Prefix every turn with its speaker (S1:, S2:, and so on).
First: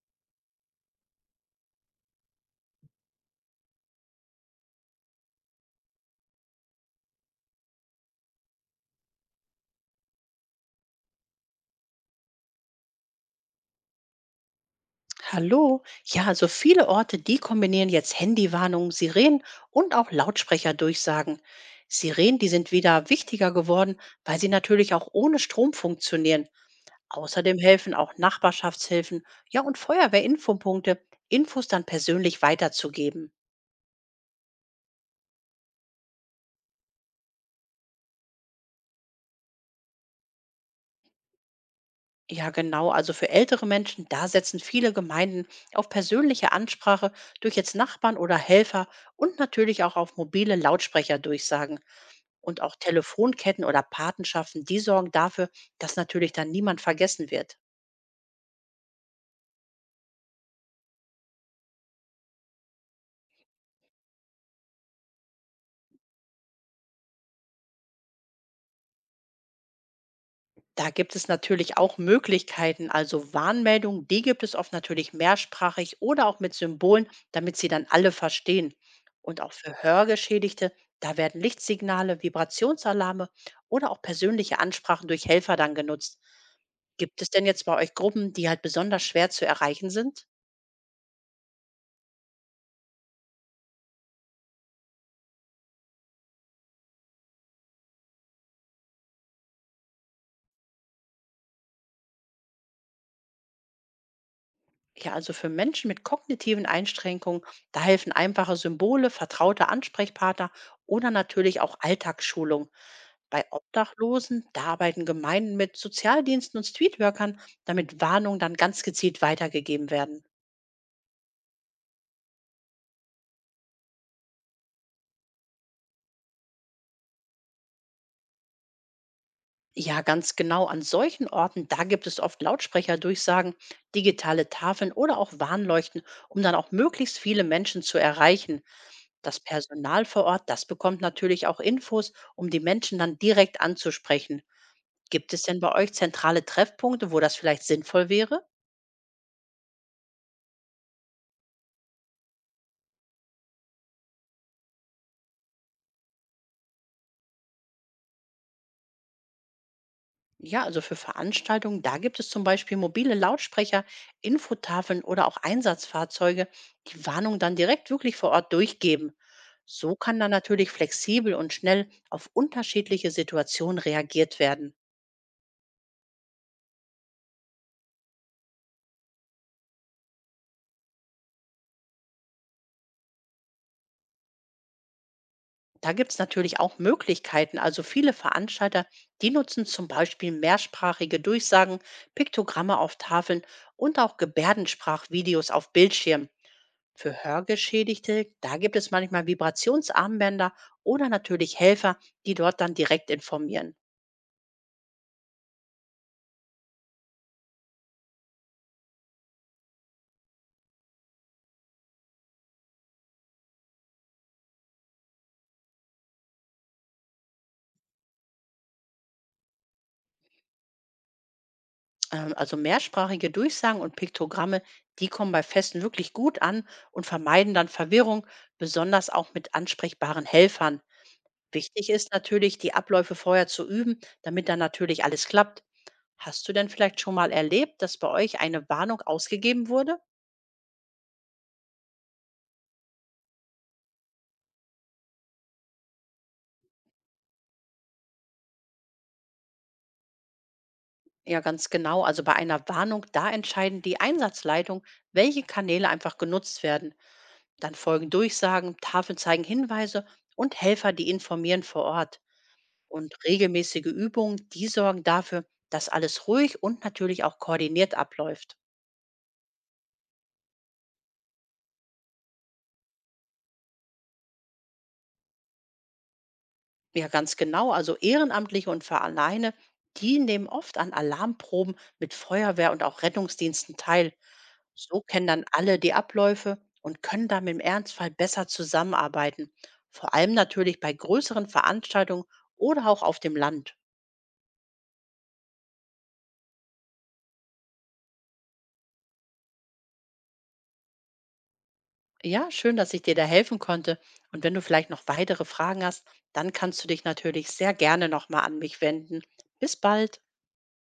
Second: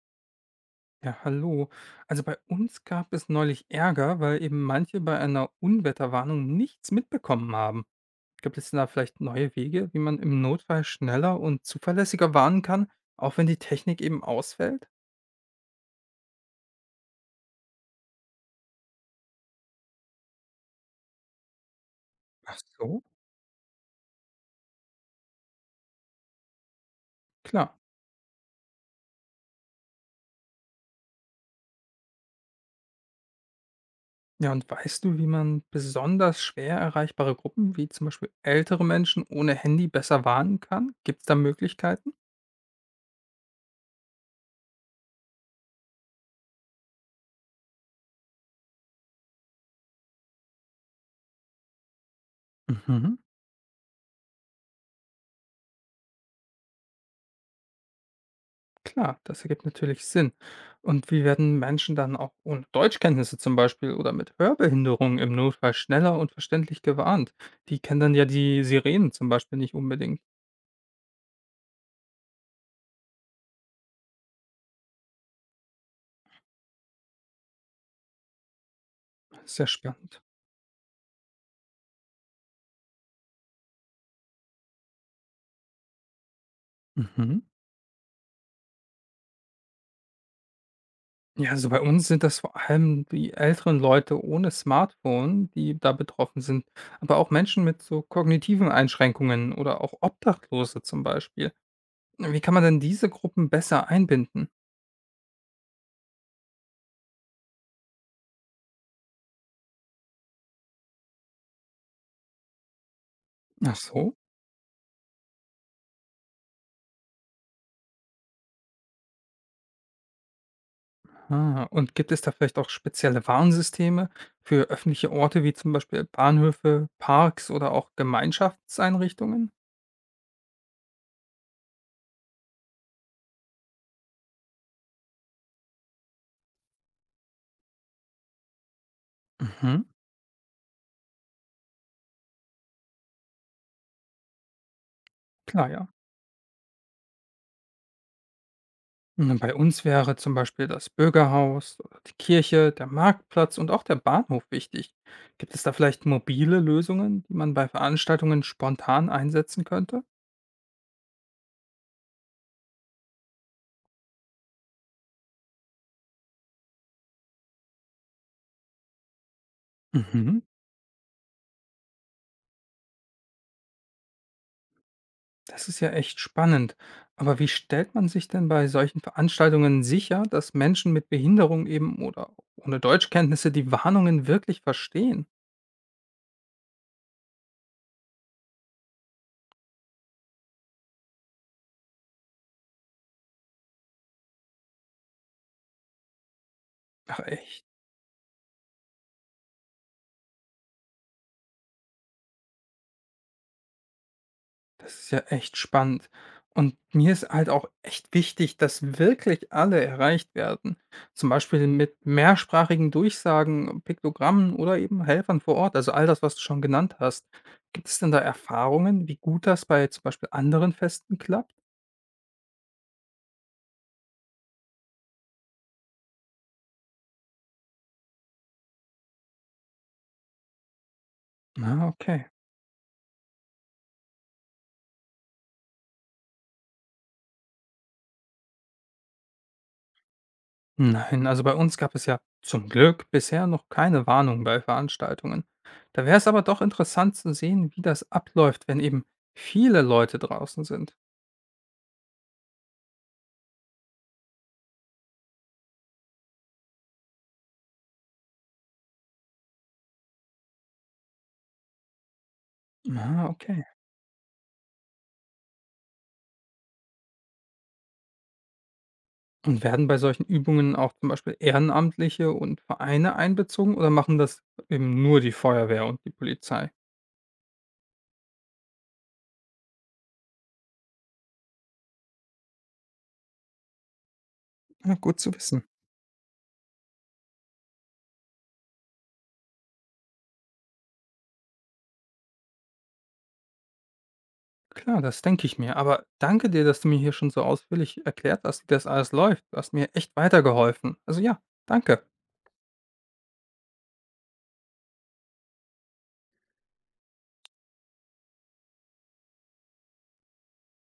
S1: Ja, hallo. Also bei uns gab es neulich Ärger, weil eben manche bei einer Unwetterwarnung nichts mitbekommen haben. Gibt es denn da vielleicht neue Wege, wie man im Notfall schneller und zuverlässiger warnen kann, auch wenn die Technik eben ausfällt?
S2: Hallo. Ja, also viele Orte, die kombinieren jetzt Handywarnungen, Sirenen und auch Lautsprecherdurchsagen. Sirenen, die
S1: Ach
S2: sind
S1: so.
S2: wieder wichtiger geworden, weil sie natürlich auch ohne Strom funktionieren. Außerdem
S1: Klar.
S2: helfen auch Nachbarschaftshilfen, ja und Feuerwehrinfopunkte, Infos dann persönlich weiterzugeben.
S1: Ja, und weißt du, wie man besonders schwer erreichbare Gruppen, wie zum Beispiel ältere Menschen ohne Handy, besser warnen kann? Gibt es da Möglichkeiten?
S2: Ja, genau. Also für ältere Menschen, da setzen viele Gemeinden auf persönliche Ansprache durch jetzt Nachbarn oder Helfer und natürlich auch auf mobile Lautsprecherdurchsagen. Und auch
S1: Mhm.
S2: Telefonketten oder Patenschaften, die sorgen dafür, dass natürlich dann niemand vergessen wird.
S1: Klar, das ergibt natürlich Sinn. Und wie werden Menschen dann auch ohne Deutschkenntnisse zum Beispiel oder mit Hörbehinderung im Notfall schneller und verständlich gewarnt? Die kennen dann ja die Sirenen zum Beispiel nicht unbedingt.
S2: Da gibt es natürlich auch Möglichkeiten, also Warnmeldungen, die gibt es oft natürlich mehrsprachig oder auch mit Symbolen, damit sie dann alle verstehen. Und auch
S1: Sehr
S2: für
S1: spannend.
S2: Hörgeschädigte, da werden Lichtsignale, Vibrationsalarme oder auch persönliche Ansprachen durch Helfer dann genutzt. Gibt es
S1: Mhm.
S2: denn jetzt bei euch Gruppen, die halt besonders schwer zu erreichen sind?
S1: Ja, also bei uns sind das vor allem die älteren Leute ohne Smartphone, die da betroffen sind, aber auch Menschen mit so kognitiven Einschränkungen oder auch Obdachlose zum Beispiel. Wie kann man denn diese Gruppen besser einbinden?
S2: Ja, also für Menschen mit kognitiven Einschränkungen, da helfen einfache Symbole, vertraute Ansprechpartner oder natürlich auch Alltagsschulung. Bei
S1: Ach so.
S2: Obdachlosen, da arbeiten Gemeinden mit Sozialdiensten und Streetworkern, damit Warnungen dann ganz gezielt weitergegeben werden.
S1: Ah, und gibt es da vielleicht auch spezielle Warnsysteme für öffentliche Orte wie zum Beispiel Bahnhöfe, Parks oder auch Gemeinschaftseinrichtungen?
S2: Ja, ganz genau. An solchen Orten, da gibt es oft Lautsprecherdurchsagen, digitale Tafeln oder auch Warnleuchten, um dann auch möglichst viele Menschen zu erreichen. Das
S1: Mhm.
S2: Personal vor Ort, das bekommt natürlich auch Infos, um die Menschen dann direkt anzusprechen. Gibt es denn
S1: Klar,
S2: bei
S1: ja.
S2: euch zentrale Treffpunkte, wo das vielleicht sinnvoll wäre?
S1: Und bei uns wäre zum Beispiel das Bürgerhaus, oder die Kirche, der Marktplatz und auch der Bahnhof wichtig. Gibt es da vielleicht mobile Lösungen, die man bei Veranstaltungen spontan einsetzen könnte?
S2: Ja, also für Veranstaltungen, da gibt es zum Beispiel mobile Lautsprecher, Infotafeln oder auch Einsatzfahrzeuge, die Warnung dann direkt wirklich vor Ort durchgeben. So kann dann
S1: Mhm.
S2: natürlich flexibel und schnell auf unterschiedliche Situationen reagiert werden.
S1: Das ist ja echt spannend. Aber wie stellt man sich denn bei solchen Veranstaltungen sicher, dass Menschen mit Behinderung eben oder ohne Deutschkenntnisse die Warnungen wirklich verstehen?
S2: Da gibt es natürlich auch Möglichkeiten. Also viele Veranstalter, die nutzen zum Beispiel mehrsprachige Durchsagen, Piktogramme auf Tafeln und auch Gebärdensprachvideos auf Bildschirmen.
S1: Ach
S2: Für
S1: echt,
S2: Hörgeschädigte, da gibt es manchmal Vibrationsarmbänder oder natürlich Helfer, die dort dann direkt informieren.
S1: das ist ja echt spannend. Und mir ist halt auch echt wichtig, dass wirklich alle erreicht werden. Zum Beispiel mit mehrsprachigen Durchsagen, Piktogrammen oder eben Helfern vor Ort. Also all das, was du schon genannt hast. Gibt es denn da Erfahrungen, wie gut das bei zum Beispiel anderen Festen klappt?
S2: Also mehrsprachige Durchsagen und Piktogramme, die kommen bei Festen wirklich gut an und vermeiden dann Verwirrung, besonders auch mit ansprechbaren Helfern.
S1: Na,
S2: Wichtig ist
S1: okay.
S2: natürlich, die Abläufe vorher zu üben, damit dann natürlich alles klappt. Hast du denn vielleicht schon mal erlebt, dass bei euch eine Warnung ausgegeben wurde?
S1: Nein, also bei uns gab es ja zum Glück bisher noch keine Warnung bei Veranstaltungen. Da wäre es aber doch interessant zu sehen, wie das abläuft, wenn eben viele Leute draußen sind.
S2: Ja, ganz genau. Also bei einer Warnung, da entscheiden die Einsatzleitung, welche Kanäle einfach genutzt werden. Dann folgen Durchsagen, Tafeln zeigen Hinweise und Helfer, die informieren vor Ort. Und
S1: Ah, okay.
S2: regelmäßige Übungen, die sorgen dafür, dass alles ruhig und natürlich auch koordiniert abläuft.
S1: Und werden bei solchen Übungen auch zum Beispiel Ehrenamtliche und Vereine einbezogen oder machen das eben nur die Feuerwehr und die Polizei?
S2: Ja, ganz genau. Also Ehrenamtliche und Vereine, die nehmen oft an Alarmproben mit Feuerwehr und auch Rettungsdiensten teil.
S1: Na,
S2: So
S1: gut
S2: kennen
S1: zu
S2: dann
S1: wissen.
S2: alle die Abläufe und können dann im Ernstfall besser zusammenarbeiten. Vor allem natürlich bei größeren Veranstaltungen oder auch auf dem Land.
S1: Klar, das denke ich mir. Aber danke dir, dass du mir hier schon so ausführlich erklärt hast, wie das alles läuft. Du hast mir echt weitergeholfen. Also ja, danke.
S2: Ja, schön, dass ich dir da helfen konnte. Und wenn du vielleicht noch weitere Fragen hast, dann kannst du dich natürlich sehr gerne nochmal an mich wenden. Bis bald.